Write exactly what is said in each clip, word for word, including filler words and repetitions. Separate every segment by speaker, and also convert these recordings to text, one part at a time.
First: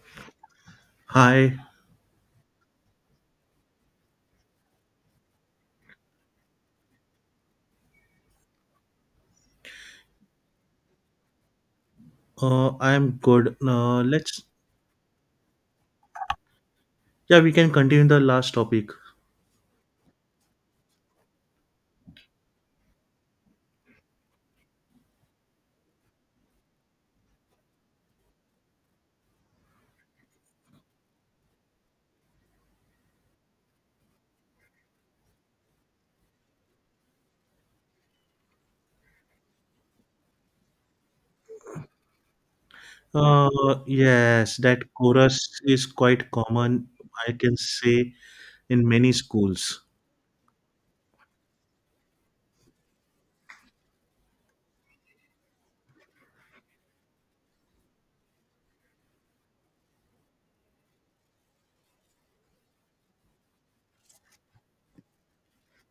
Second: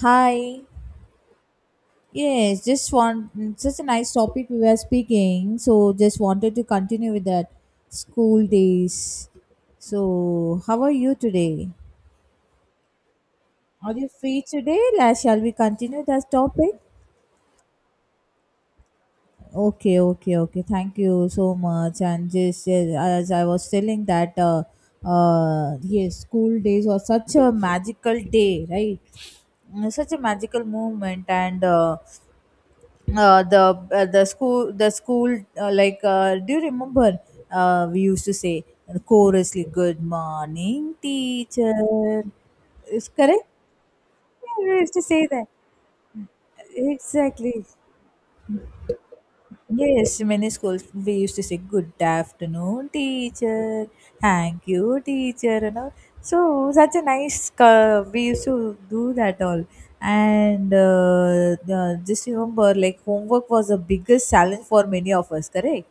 Speaker 1: Hi.
Speaker 2: Hi.
Speaker 1: Yes, just want mm, such a nice topic we were speaking. So just wanted to continue with that school days. So how are you today?
Speaker 2: uh, I'm good.
Speaker 1: Are
Speaker 2: Uh,
Speaker 1: you free
Speaker 2: let's,
Speaker 1: today? Like, shall we continue that topic?
Speaker 2: yeah, we can continue the last topic.
Speaker 1: Okay, okay, okay. Thank you so much. And just yes, as I was telling that, uh, uh, yes, school days was such a magical day, right? Mm, such a magical moment and. Uh, uh, the uh, the school the school uh, like uh, do you remember uh, we used to say chorously good morning teacher is correct.
Speaker 2: Uh, yes,
Speaker 1: Yeah, we
Speaker 2: that
Speaker 1: used to say that.
Speaker 2: chorus is quite common, I can
Speaker 1: Exactly.
Speaker 2: say, in many schools.
Speaker 1: Yes, many schools we used to say good afternoon, teacher, thank you, teacher, and all. So such a nice. Uh, we used to do that all, and uh, the, just remember, like homework was the biggest challenge for many of us. Correct.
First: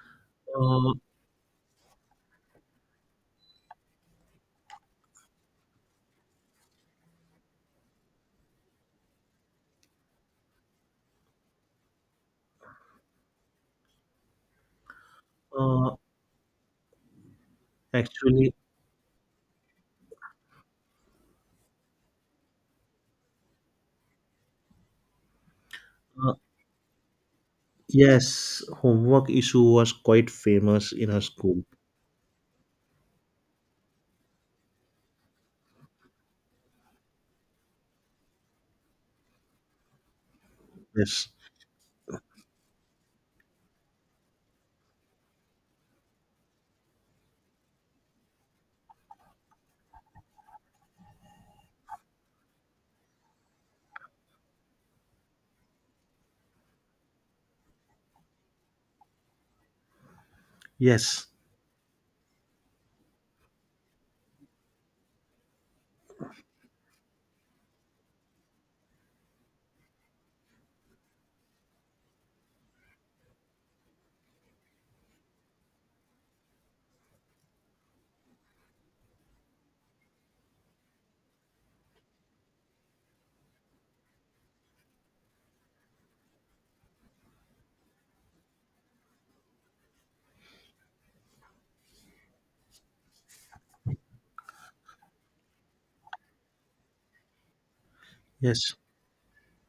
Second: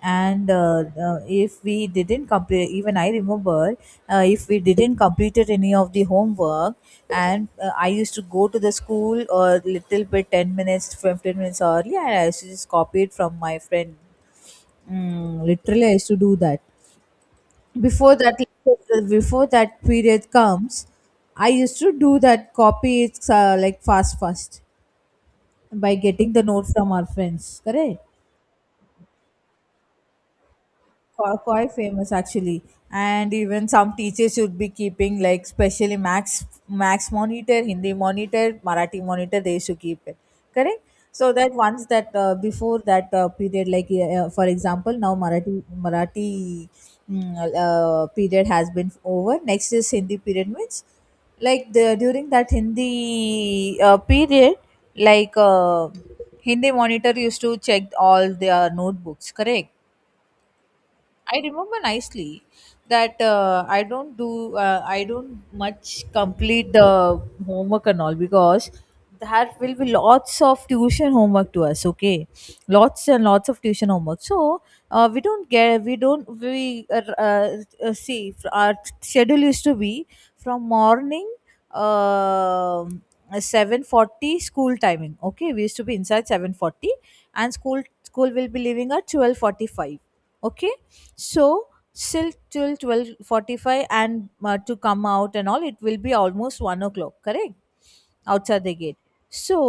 Speaker 1: And uh,
Speaker 2: Uh,
Speaker 1: uh, if we didn't complete, even I remember, uh, if we didn't completed any of the homework, and uh, I used to go to the school a little bit ten minutes fifteen minutes early and I used to just copy it from my friend. mm, literally I
Speaker 2: uh,
Speaker 1: used to do that before that.
Speaker 2: Actually,
Speaker 1: Before that period comes I used to do that, copy it, uh, like fast fast, by getting
Speaker 2: uh,
Speaker 1: the note from our friends, correct.
Speaker 2: yes, homework issue was quite famous in our
Speaker 1: Qu-
Speaker 2: school.
Speaker 1: quite famous actually, and even some teachers should be keeping, like, specially max, max monitor, hindi monitor, marathi monitor, they should keep it, correct.
Speaker 2: Yes,
Speaker 1: So that once that, uh, before that, uh, period, like, uh, for example, now marathi, marathi, mm, uh, period has been over, next is hindi period, means like the during that hindi uh, period, like uh, hindi monitor used to check all their notebooks, correct.
Speaker 2: yes,
Speaker 1: I remember nicely that, uh, I don't do, uh, I don't much complete the homework and all, because there will be lots of tuition homework to us. Okay, lots and lots of tuition homework. So uh, we don't get we don't we uh, uh, uh, see, our schedule used to be from morning. um seven forty school timing, okay, we used to be inside seven forty, and school school will be leaving at twelve forty-five, okay. So still till twelve forty-five, and uh, to come out and all, it will be almost one o'clock. Correct, outside the
Speaker 2: yes,
Speaker 1: gate. So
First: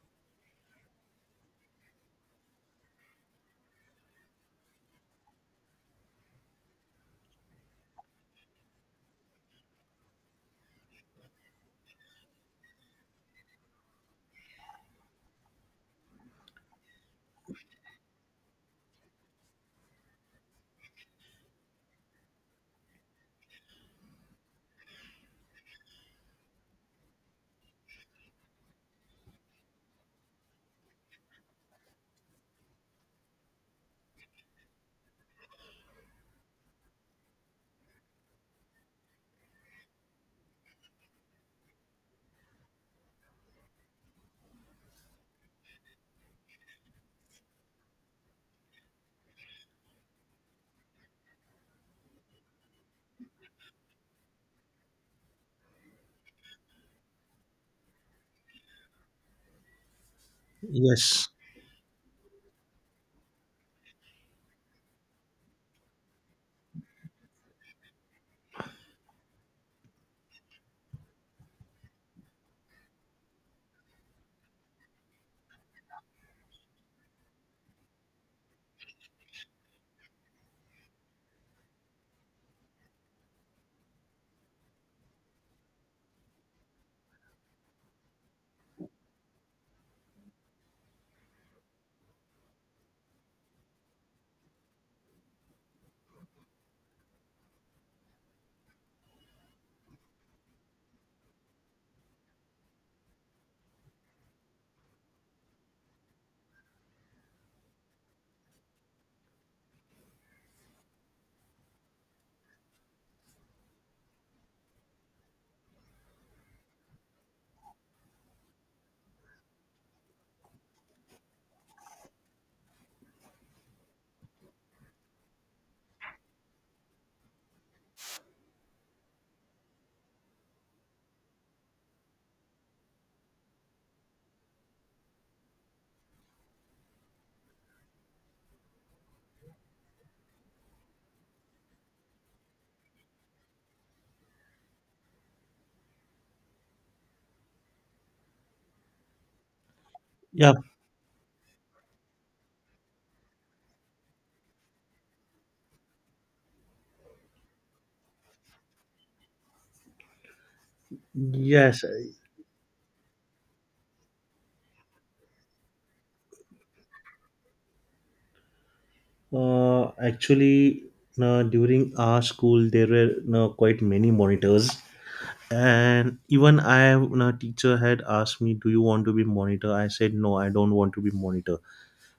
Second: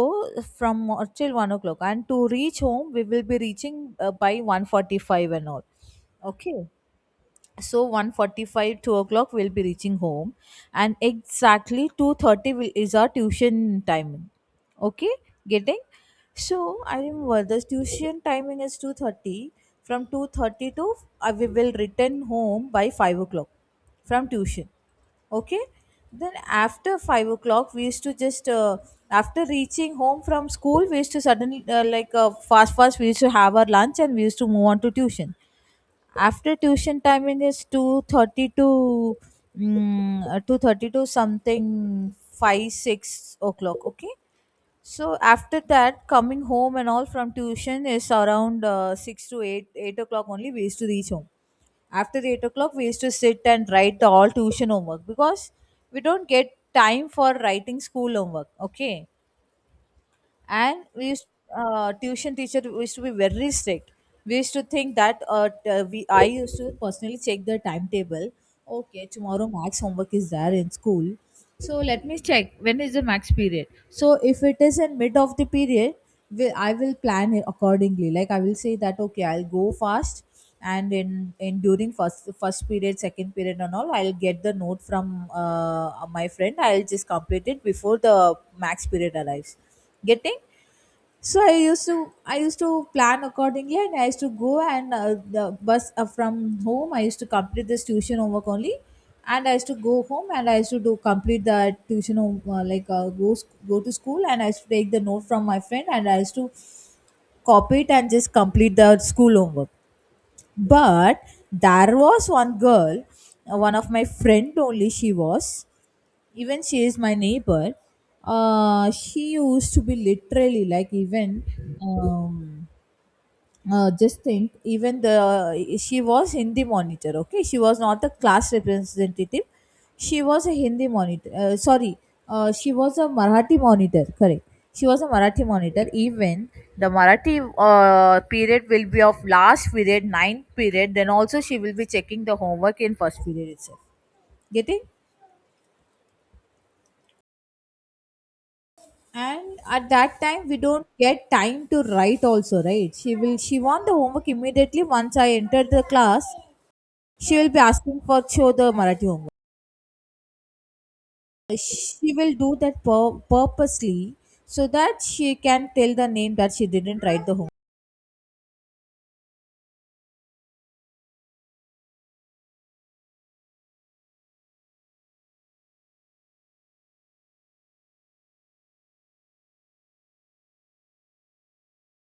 Speaker 1: from uh, till one o'clock, and to reach home, we will be reaching uh, by one forty-five and all. Okay, so one forty-five, two o'clock we'll be reaching home, and exactly two thirty will, is our tuition timing, okay, getting. So I remember the tuition timing is two thirty, from two thirty to, uh, we will return home by five o'clock, from tuition, okay. Then after five o'clock we used to just uh, after reaching home from school, we used to suddenly, uh, like uh, fast fast, we used to have our lunch and we used to move on to tuition. After tuition timing is two thirty to, mm, uh, two thirty to something, five six o'clock, okay. So after that, coming home and all from tuition is around uh, six to eight eight o'clock only we used to reach home. After the eight o'clock we used to sit and write the all tuition homework, because we don't get time for writing school homework, okay. And we used,
Speaker 2: yes,
Speaker 1: uh, tuition teacher used to be very strict. We used to think that, uh, t- uh, we I used to personally check the timetable, okay, tomorrow max homework is there in school, so let me check when is the max period. So if it is in mid of the period, we, I will plan it accordingly, like I will say that okay I'll go fast, and in in during first first period, second period and all, I'll get the note from uh, my friend, I'll just complete it before the max period arrives, getting. So i used to i used to plan accordingly, and I used to go, and uh, the bus, uh, from home I used to complete this tuition homework only, and I used to go home, and I used to do complete the tuition home, uh, like uh, go sc- go to school and I used to take the note from my friend and I used to copy it and just complete the school homework. But there was one girl, uh, one of my friend only, she was, even she is my neighbor. Uh, she used to be literally, like, even um, uh, just think, even the she was hindi monitor, okay, she was not a class representative, she was a hindi monitor, uh, sorry, uh, she was a marathi monitor, correct, she was a marathi monitor. Even the marathi uh, period will be of last period, ninth period, then also she will be checking the homework in first period itself, getting. And at that time
Speaker 2: yeah,
Speaker 1: we don't get time to write also, right, she will she want the homework immediately once I enter the class. She will be asking for show the Marathi homework.
Speaker 2: yes.
Speaker 1: She will do that pur- purposely, so that she can tell the name that she didn't write the homework.
Speaker 2: Uh, actually, uh, during our school, there were uh, quite many monitors, and even I, a teacher had asked me, do you want to be monitor? I said, no, I don't want to be monitor.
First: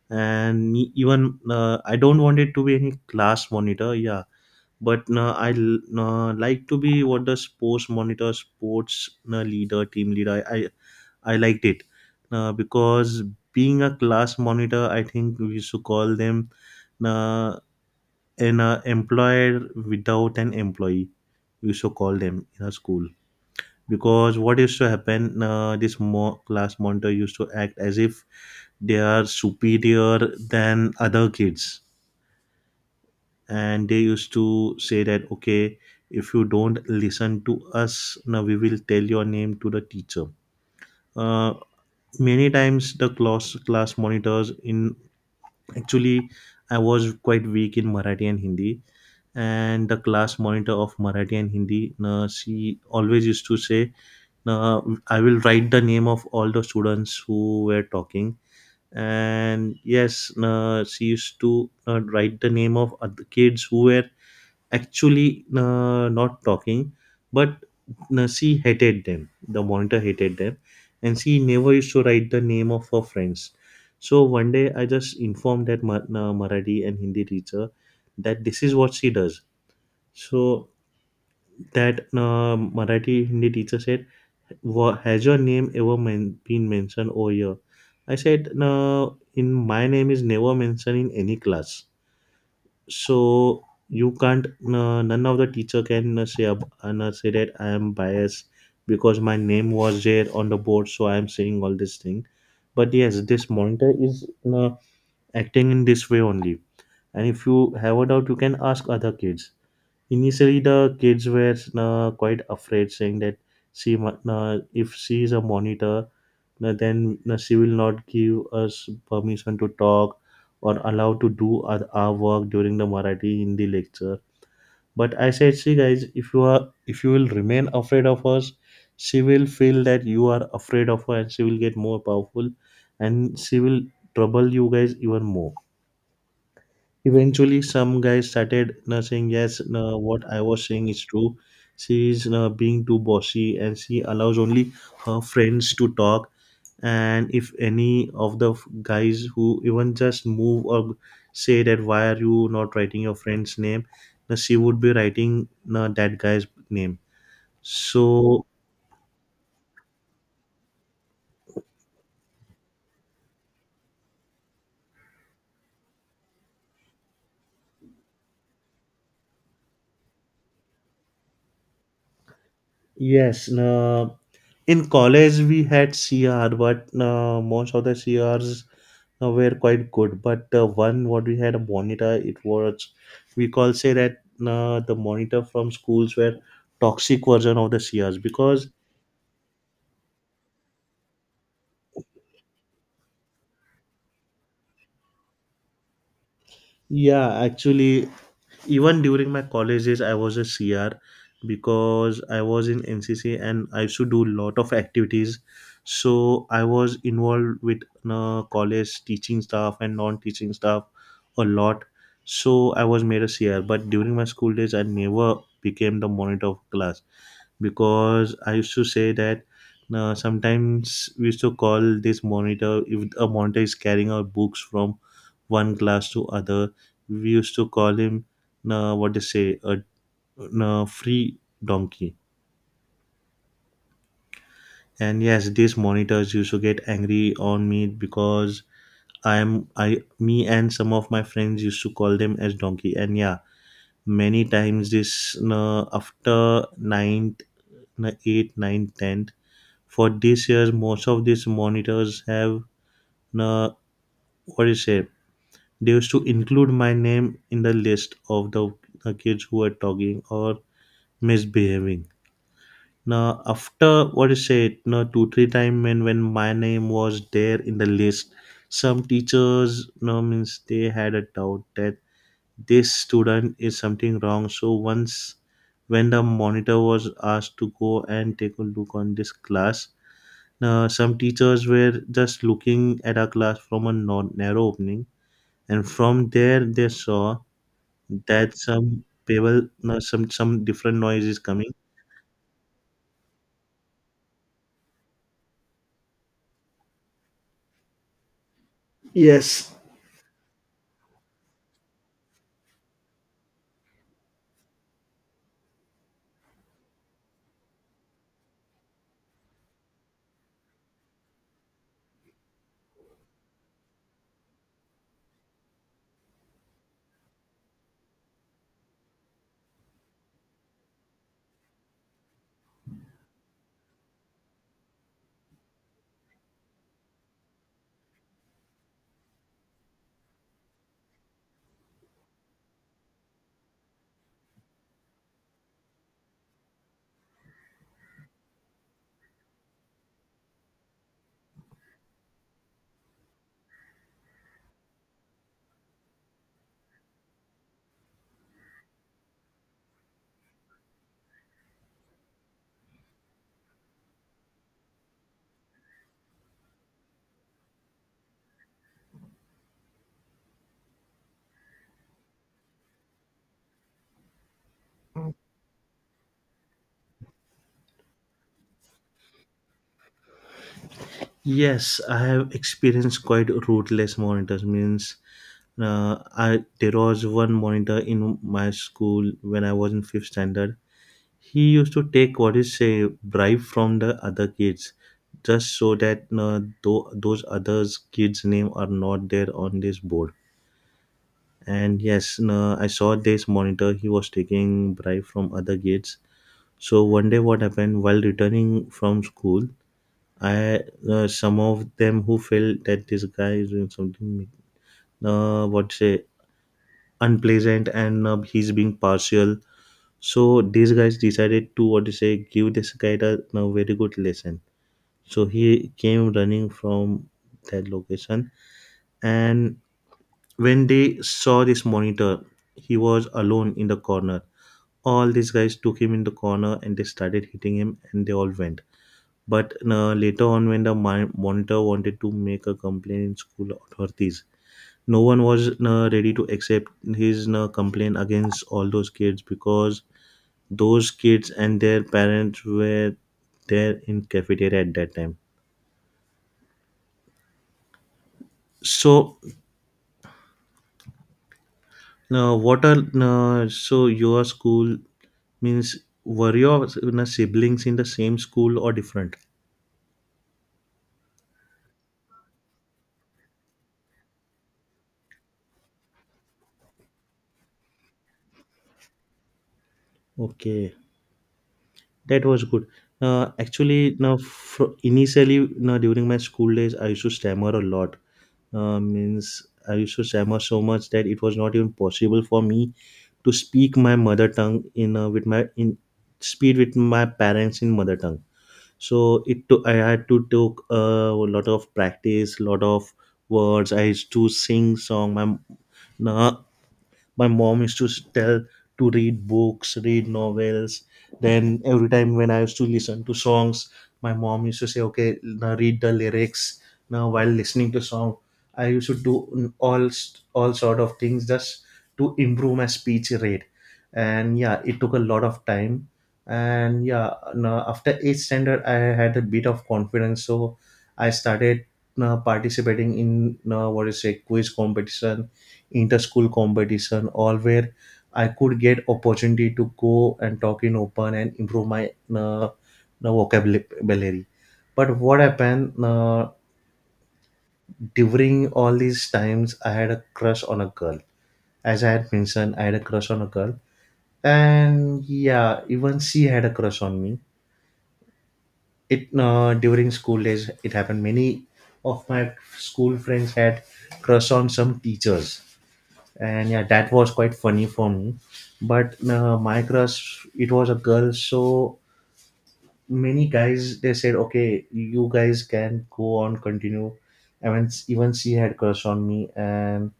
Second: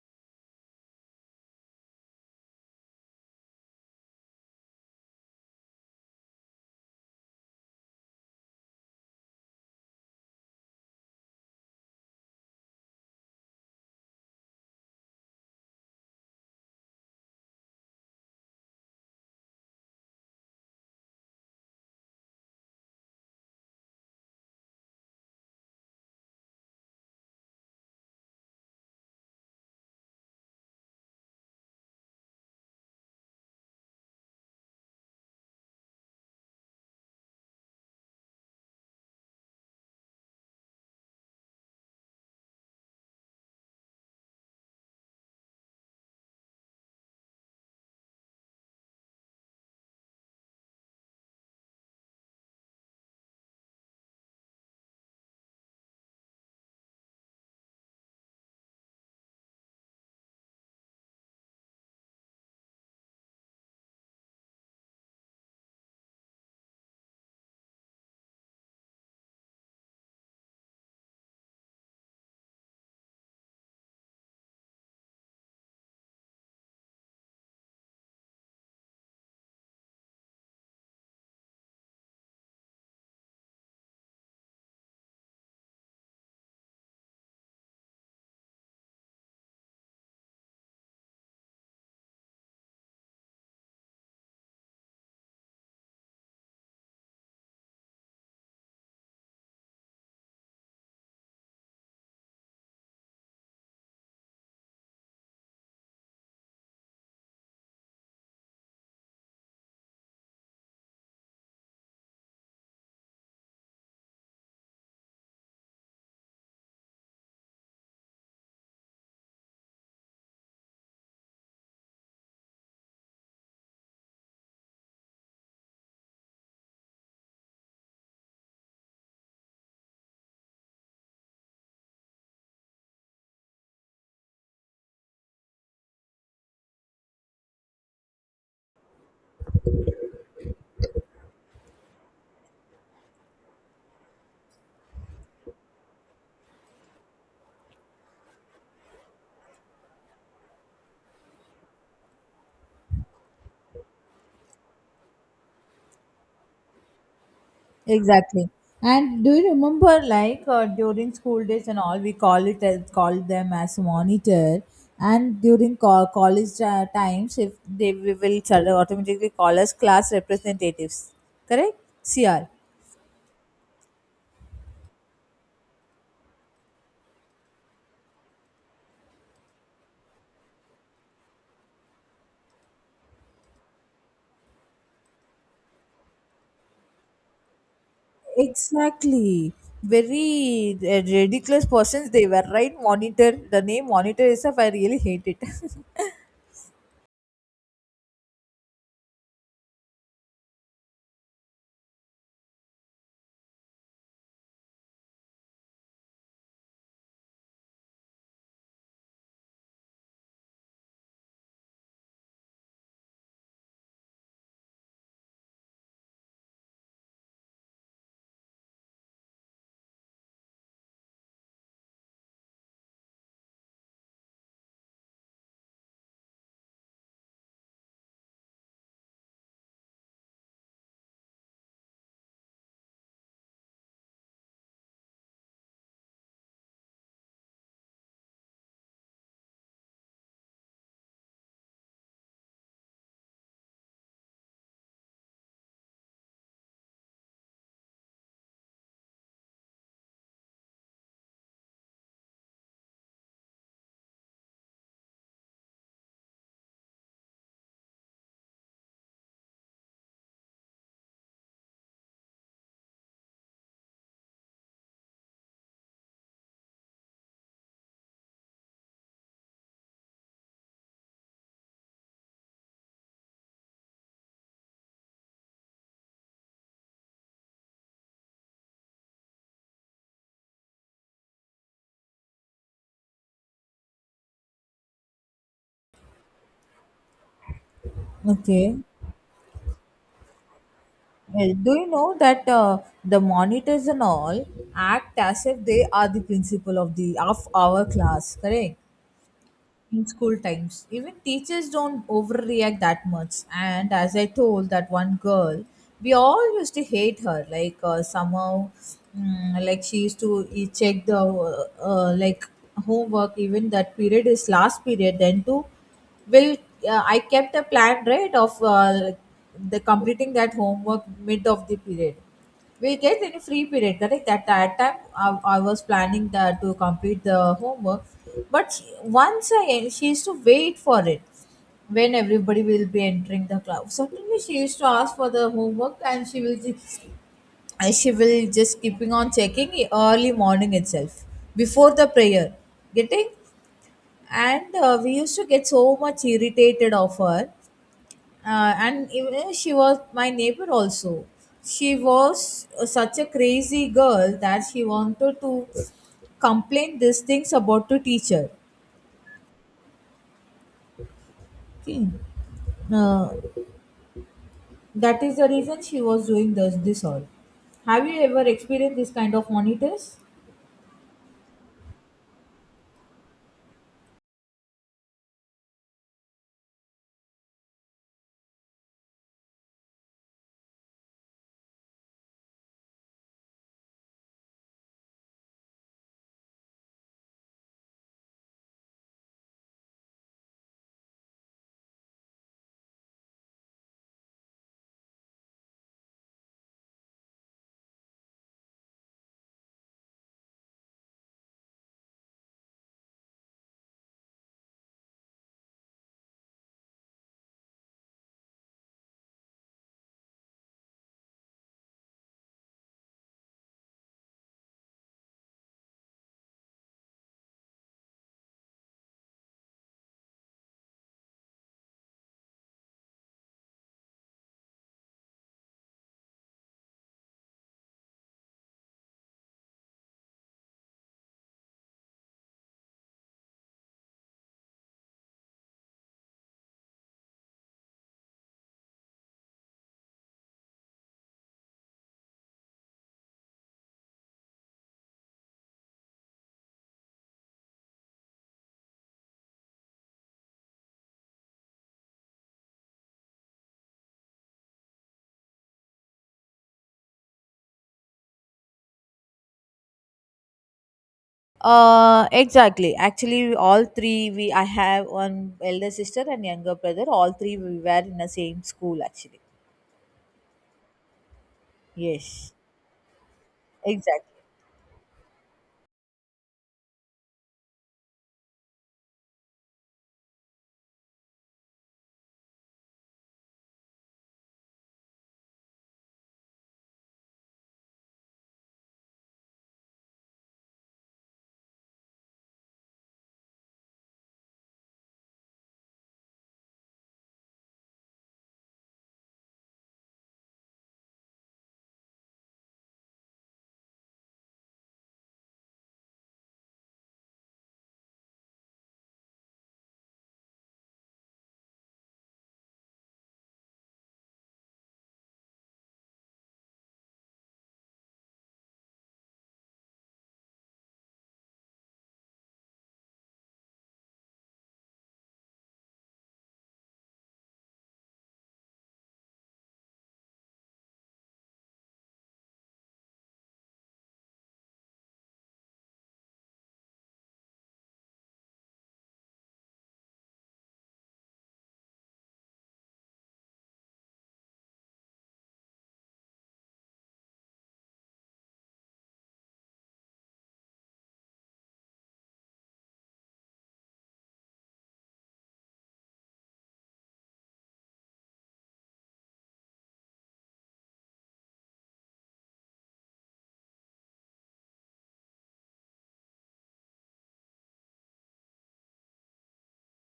Speaker 2: And me- even uh, I don't want it to be any class monitor, yeah. But uh, i l- uh, like to be what, the sports monitor, sports uh, leader, team leader, i i, liked it. Uh, because being a class monitor, I think we should call them uh, an uh, employer without an employee. We should call them in a school, because what used to happen, uh, this mo- class monitor used to act as if they are superior than other kids, and they used to say that, okay, if you don't listen to us now, we will tell your name to the teacher. uh, Many times the class class monitors in... actually, I was quite weak in Marathi and Hindi, and the class monitor of Marathi and Hindi, uh, she always used to say, uh, I will write the name of all the students who were talking. And yes, uh, she used to uh, write the name of other kids who were actually uh, not talking, but uh, she hated them, the monitor hated them, and she never used to write the name of her friends. So one day I just informed that Ma- uh, marathi and Hindi teacher that this is what she does. So that uh, Marathi Hindi teacher said, "Wha- has your name ever men- been mentioned over here?" I said, no, in my name is never mentioned in any class. So you can't, no, none of the teacher can uh, say, ab- and, uh, no, say that I am biased, because my name was there on the board. So I am saying all this thing. But yes, this monitor is uh, acting in this way only. And if you have a doubt, you can ask other kids. Initially, the kids were uh, quite afraid, saying that, see, ma- uh, if she is a monitor, no, then no, she will not give us permission to talk or allow to do our, our work during the Marathi Hindi lecture. But I said, see guys, if you are if you will remain afraid of us, she will feel that you are afraid of her and she will get more powerful, and she will trouble you guys even more. Eventually, some guys started uh, saying, yes, uh, what I was saying is true. She is uh, being too bossy and she allows only her friends to talk. And if any of the f- guys who even just move or say that, why are you not writing your friend's name? uh, She would be writing uh, that guy's name. So,
Speaker 1: Exactly. And do you remember, like, uh, during school days and all, we call it as called them as monitor. And during co- college uh, times, if they we will sort of automatically call us class representatives, correct? C R.
Speaker 2: yes, uh, in college we had C R, but uh, most of the C Rs uh, were quite good. But the one what we had a monitor, it was, we call say that uh, the monitor from schools were toxic version of the C Rs, because
Speaker 1: Exactly. Very uh, ridiculous persons they were, right? Monitor. The name monitor itself, I really hate it.
Speaker 2: yeah, actually even during my college days I was a C R, because I was in N C C and I used to do lot of activities. So I was involved with uh, college teaching staff and non-teaching staff a lot. So I was made a C R, but during my school days I never became the monitor of class, because I used to say that uh, sometimes we used to call this monitor, if a monitor is carrying our books from one class to other, we used to call him uh, what they say, a, a free donkey. And yes, these monitors used to get angry on me because I'm I me and some of my friends used to call them as donkey. And yeah, many times this uh, after ninth, eight, nine, ten, for this year most of these monitors have, uh, what is it, they used to include my name in the list of the uh, kids who are talking or misbehaving. Now, after, what is it, now two three time, when when my name was there in the list, some teachers, no, means they had a doubt that this student is something wrong. So once, when the monitor was asked to go and take a look on this class, Uh, some teachers were just looking at our class from a non- narrow opening, and from there they saw that
Speaker 1: Okay.
Speaker 2: some people, no, some some different noise is
Speaker 1: Well,
Speaker 2: coming.
Speaker 1: do you know that uh, the monitors and all act as if they are the principal of the of our class, correct?
Speaker 2: Yes.
Speaker 1: In school times even teachers don't overreact that much, and as I told that one girl, we all used to hate her, like, uh, somehow, mm, like she used to e- check the uh, uh, like homework, even that period is last period then too will, uh, I kept a plan, right, of uh, the completing that homework, mid of the period we get any free period, correct, at that time I, I was planning that to complete the homework. But she- once again she used to wait for it, when everybody will be entering the class, suddenly she used to ask for the homework, and she will just and she will just keeping on checking early morning itself, before the prayer, getting. And uh, we used to get so much irritated of her, uh, and even she was my neighbor also. She was uh, such a crazy girl that she wanted to complain these things about the teacher, okay. uh, that is the reason she was doing this this all. Have you ever experienced this kind of monitors?
Speaker 2: Yes, I have experienced quite ruthless monitors. Means, uh, I there was one monitor in my school when I was in fifth standard. He used to take, what is say, bribe from the other kids just so that uh, tho- those others kids name are not there on this board. And yes, no, I saw this monitor, he was taking bribe from other kids. So one day what happened, while returning from school, I uh, some of them who felt that this guy is doing something, uh, what say, unpleasant, and uh, he's being partial. So these guys decided to, what to say, give this guy a, a very good lesson. So he came running from that location, and when they saw this monitor, he was alone in the corner, all these guys took him in the corner and they started hitting him and they all went. But uh, later on when the mon- monitor wanted to make a complaint in school authorities, no one was uh, ready to accept his uh, complaint against all those kids, because those kids and their parents were there in cafeteria at that time. So now, what are, uh, so your school, means? Were your s- na, siblings in the same school or different?
Speaker 1: Uh, exactly. Actually, all three we, I have one elder sister and younger brother. All three we were in the same school. Actually,
Speaker 2: Okay, that
Speaker 1: yes,
Speaker 2: was good. Uh, actually, now
Speaker 1: exactly.
Speaker 2: fr- initially, now during my school days, I used to stammer a lot. Uh, means I used to stammer so much that it was not even possible for me to speak my mother tongue in uh, with my, in speed with my parents in mother tongue. So it took I had to took uh, a lot of practice, lot of words. I used to sing song. My my mom used to tell to read books, read novels. Then every time when I used to listen to songs, my mom used to say, okay, now read the lyrics. Now while listening to song, I used to do all all sort of things just to improve my speech rate. And yeah, it took a lot of time. And yeah, now after eighth standard I had a bit of confidence, so I started uh, participating in, uh, what is, a quiz competition, inter-school competition, all where I could get opportunity to go and talk in open and improve my uh, the vocabulary. But what happened uh, during all these times, I had a crush on a girl. As I had mentioned, I had a crush on a girl, and yeah, even she had a crush on me. It uh, during school days, it happened many of my school friends had crush on some teachers. And yeah, that was quite funny for me. But uh, my crush, it was a girl, so many guys they said, okay, you guys can go on continue. I mean, even she had crush on me and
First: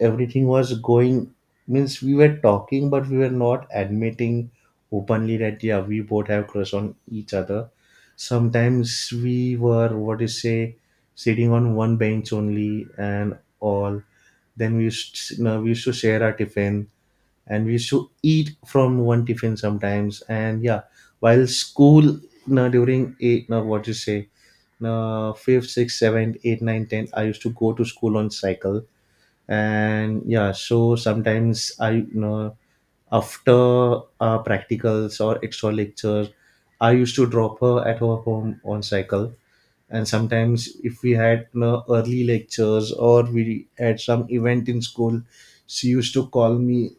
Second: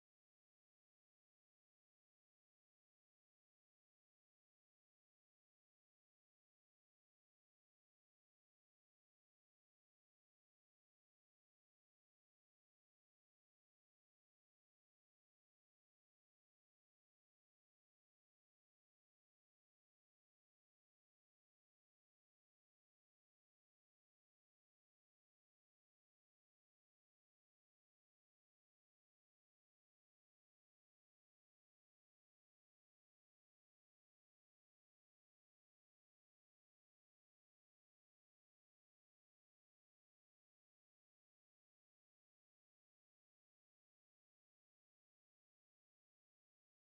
Speaker 2: everything was going, means we were talking, but we were not admitting openly that yeah, we both have crush on each other. Sometimes we were, what is say, sitting on one bench only and all. Then we used, you know, we used to share our tiffin and we used to eat from one tiffin sometimes. And yeah, while school, now during eight, now what you say, now fifth, sixth, seventh, eight, nine, ten, I used to go to school on cycle. And yeah, so sometimes I you know after uh, practicals or extra lectures I used to drop her at her home on cycle. And sometimes if we had, you know, early lectures or we had some event in school, she used to call me,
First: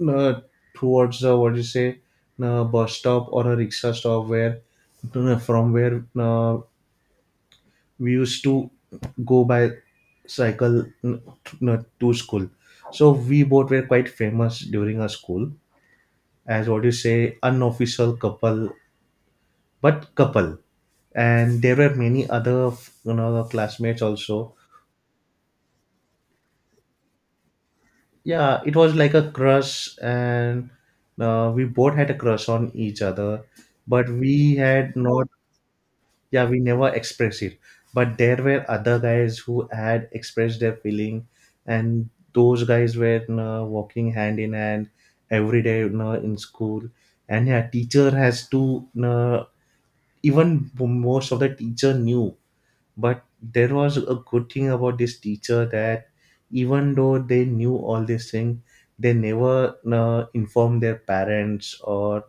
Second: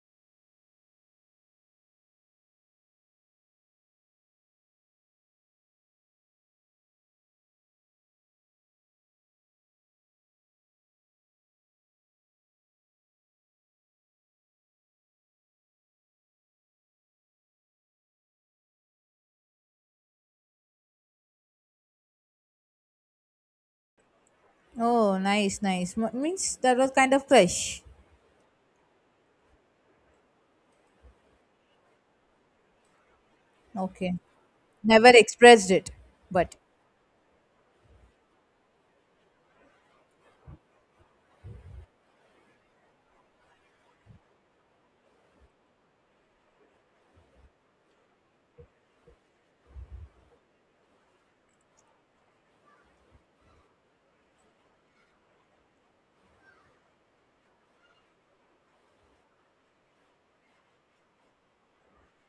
Speaker 2: you know, towards the, what do you say, you know, bus stop or a rickshaw stop, where, you know, from where you know, we used to go by cycle, you know, to school. So we both were quite famous during our school as, what you say, unofficial couple, but couple. And there were many other you know classmates also.
Speaker 1: Oh, nice, nice. M- means that was kind of crush.
Speaker 2: Yeah, it was like a crush, and uh, we both had a crush on each other, but
Speaker 1: Okay.
Speaker 2: we had
Speaker 1: Never
Speaker 2: not...
Speaker 1: expressed it,
Speaker 2: yeah,
Speaker 1: but
Speaker 2: we never expressed it. But there were other guys who had expressed their feeling, and those guys were you know, walking hand in hand every day, you know, In school. And yeah, teacher has to you know, even most of the teacher knew. But there was a good thing about this teacher that even though they knew all these things, they never uh, informed their parents or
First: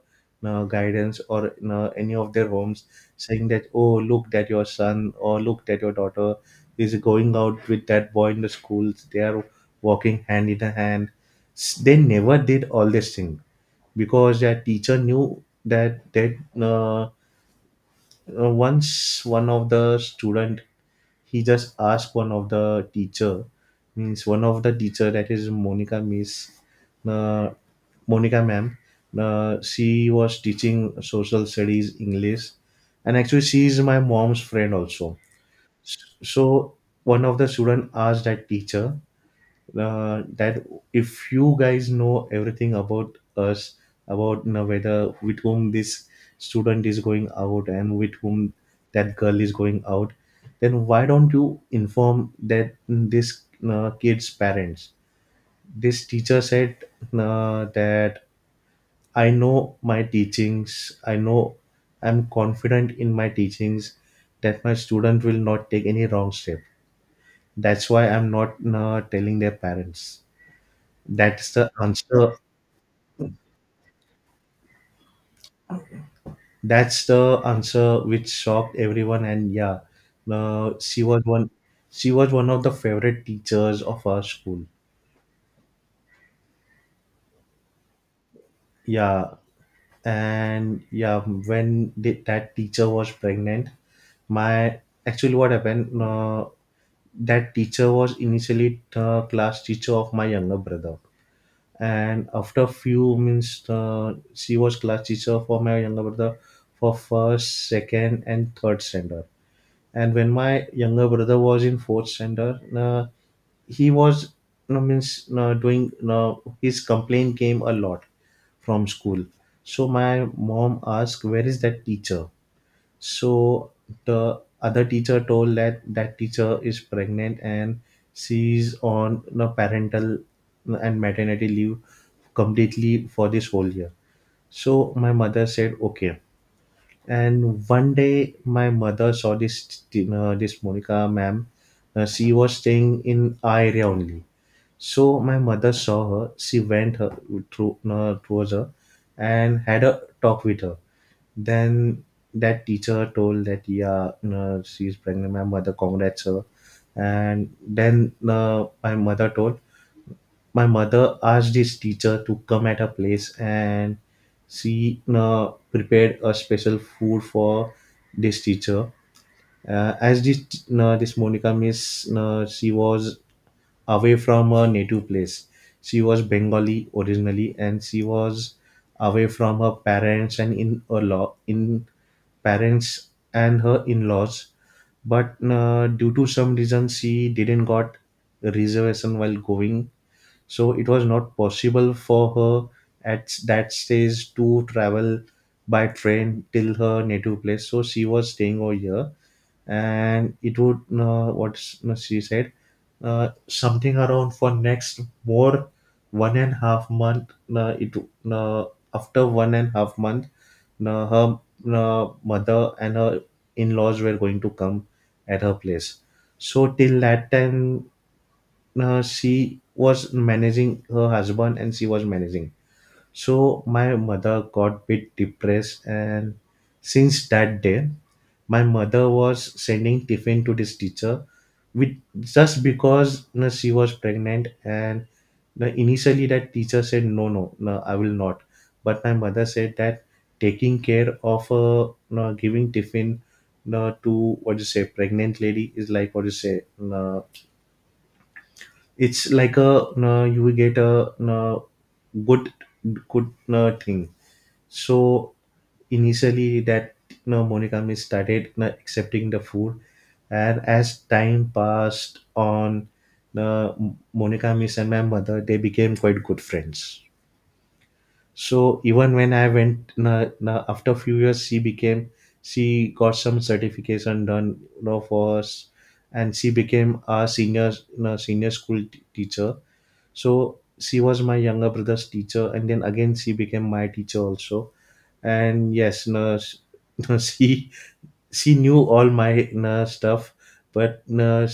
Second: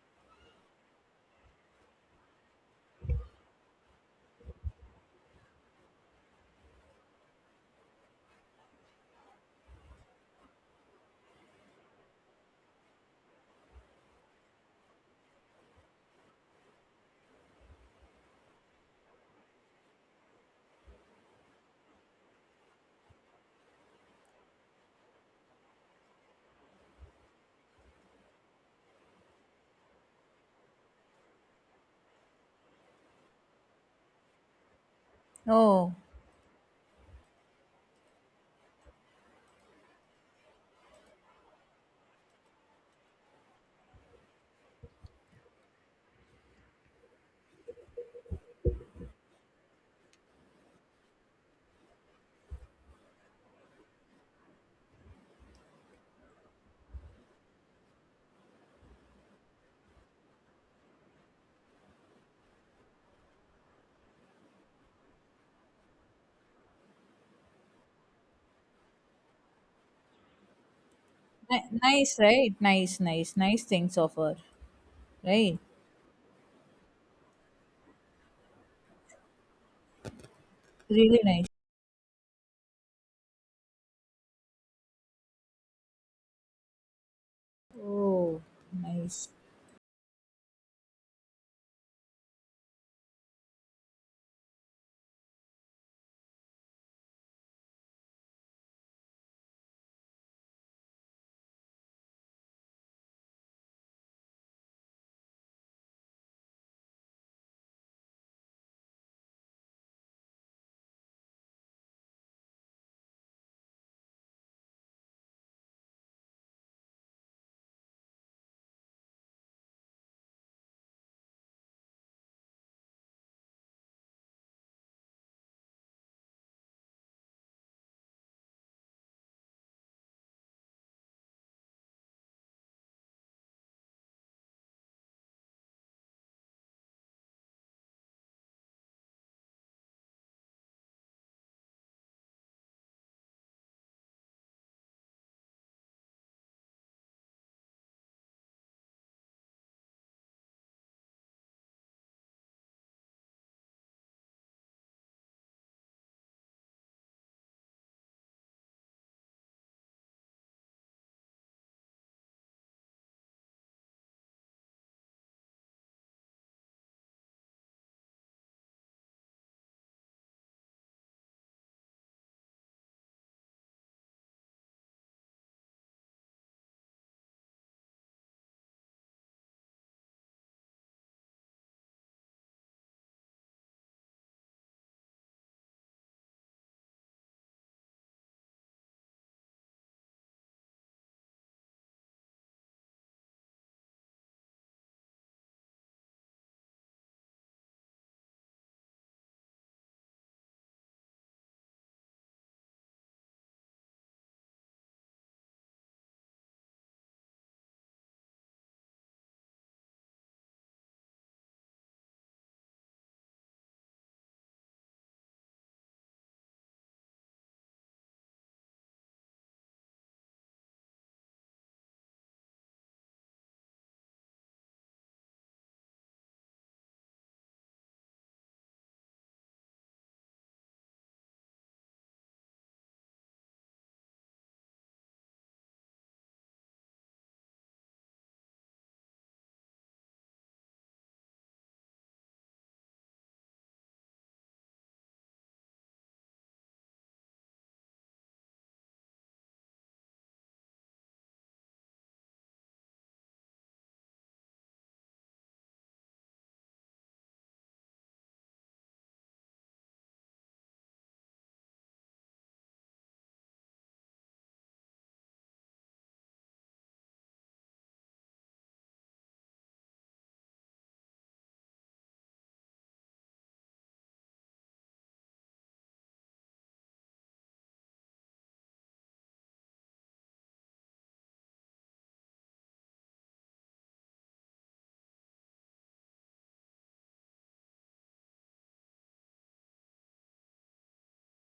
Speaker 2: uh, guidance or uh, any of their homes, saying that oh look that your son or look that your daughter is going out with that boy in the schools, they are walking hand in hand. S- they never did all this thing because their teacher knew that that uh, uh, once one of the student, he just asked one of the teacher, means one of the teacher, that is Monica miss, uh, Monica ma'am. Uh, she was teaching social studies English, and actually she is my mom's friend also.
Speaker 1: oh,
Speaker 2: So one of the student asked that teacher uh, that if you guys know everything about us, about you know, whether with whom this student is going out and with whom that girl is going out, then why don't you inform that mm, this uh, kid's parents. This teacher said uh, that I know my teachings, I know I'm confident in my teachings that my student will not take any wrong step. That's why I'm not uh, telling their parents. That's
Speaker 1: ni-
Speaker 2: the
Speaker 1: nice,
Speaker 2: answer.
Speaker 1: right? Nice, nice, nice things of her, right?
Speaker 2: That's the answer which shocked everyone. And yeah, uh, she
Speaker 1: Really
Speaker 2: was
Speaker 1: nice.
Speaker 2: one. She was one of the favorite teachers of our school.
Speaker 1: Oh, nice.
Speaker 2: Yeah, and yeah, when the, that teacher was pregnant, my actually what happened? Uh, that teacher was initially the class teacher of my younger brother, and after few means uh, she was class teacher for my younger brother for first, second and third standard. And when my younger brother was in fourth standard, uh, he was no means no, doing no, his complaint came a lot from school. So my mom asked where is that teacher. So the other teacher told that that teacher is pregnant and she's on no parental and maternity leave completely for this whole year. So my mother said okay. And one day, my mother saw this uh, this Monica ma'am. Uh, she was staying in our area only. So my mother saw her. She went her, through uh, towards her, and had a talk with her. Then that teacher told that yeah, uh, she's pregnant. My mother congrats her, and then uh, my mother told my mother asked his teacher to come at her place, and she uh, prepared a special food for this teacher uh, as this uh, this Monica miss, uh, she was away from her native place. She was Bengali originally, and she was away from her parents and in a law in parents and her in-laws. But uh, due to some reason she didn't got reservation while going, so it was not possible for her at that stage to travel by train till her native place, so she was staying over here. And it would uh, what she said uh, something around for next more one and half month. Uh, it uh, After one and half month, uh, her uh, mother and her in-laws were going to come at her place. So till that time uh, she was managing her husband and she was managing. So my mother got bit depressed, and since that day, my mother was sending tiffin to this teacher, with just because you know, she was pregnant. And you know, initially that teacher said no, no, no, I will not. But my mother said that taking care of uh, you know, giving tiffin you know, to what you say pregnant lady is like what you say you know, it's like a uh, you will get a uh, good good uh, thing. So initially that you know, monogamy started you know, accepting the food. And as time passed on, uh, monogamy and my mother, they became quite good friends. So even when I went, you know, after a few years she became, she got some certification done you know, for us, and she became a senior, you senior school t- teacher. So she was my younger brother's teacher, and then again she became my teacher also. And yes, no, sh- no, she she knew all my no, stuff, but no,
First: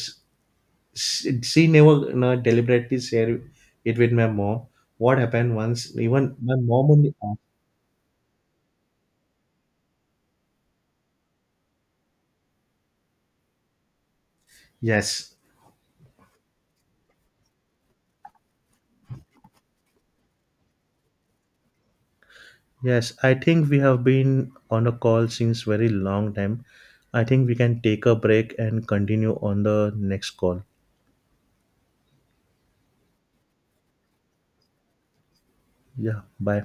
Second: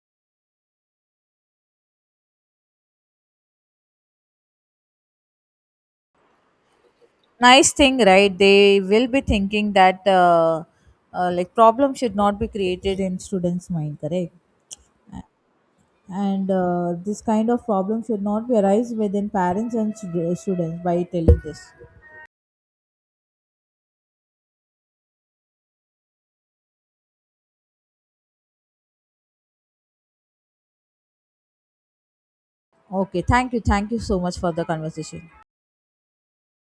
Speaker 2: she, she never no, deliberately shared it with my mom. What happened once? Even my mom only asked.
Speaker 1: Nice thing, right? They will be thinking that, uh, uh, like problem should not be created in students' mind, correct?
Speaker 2: Yes,
Speaker 1: And uh, this kind of problem should not be arise within parents and stud- students by telling this.
Speaker 2: yes. I think we have been on a call since very long time. I think we can take a break and continue on the next call.
Speaker 1: Okay, thank you, thank you so much for the conversation.
Speaker 2: Yeah, bye.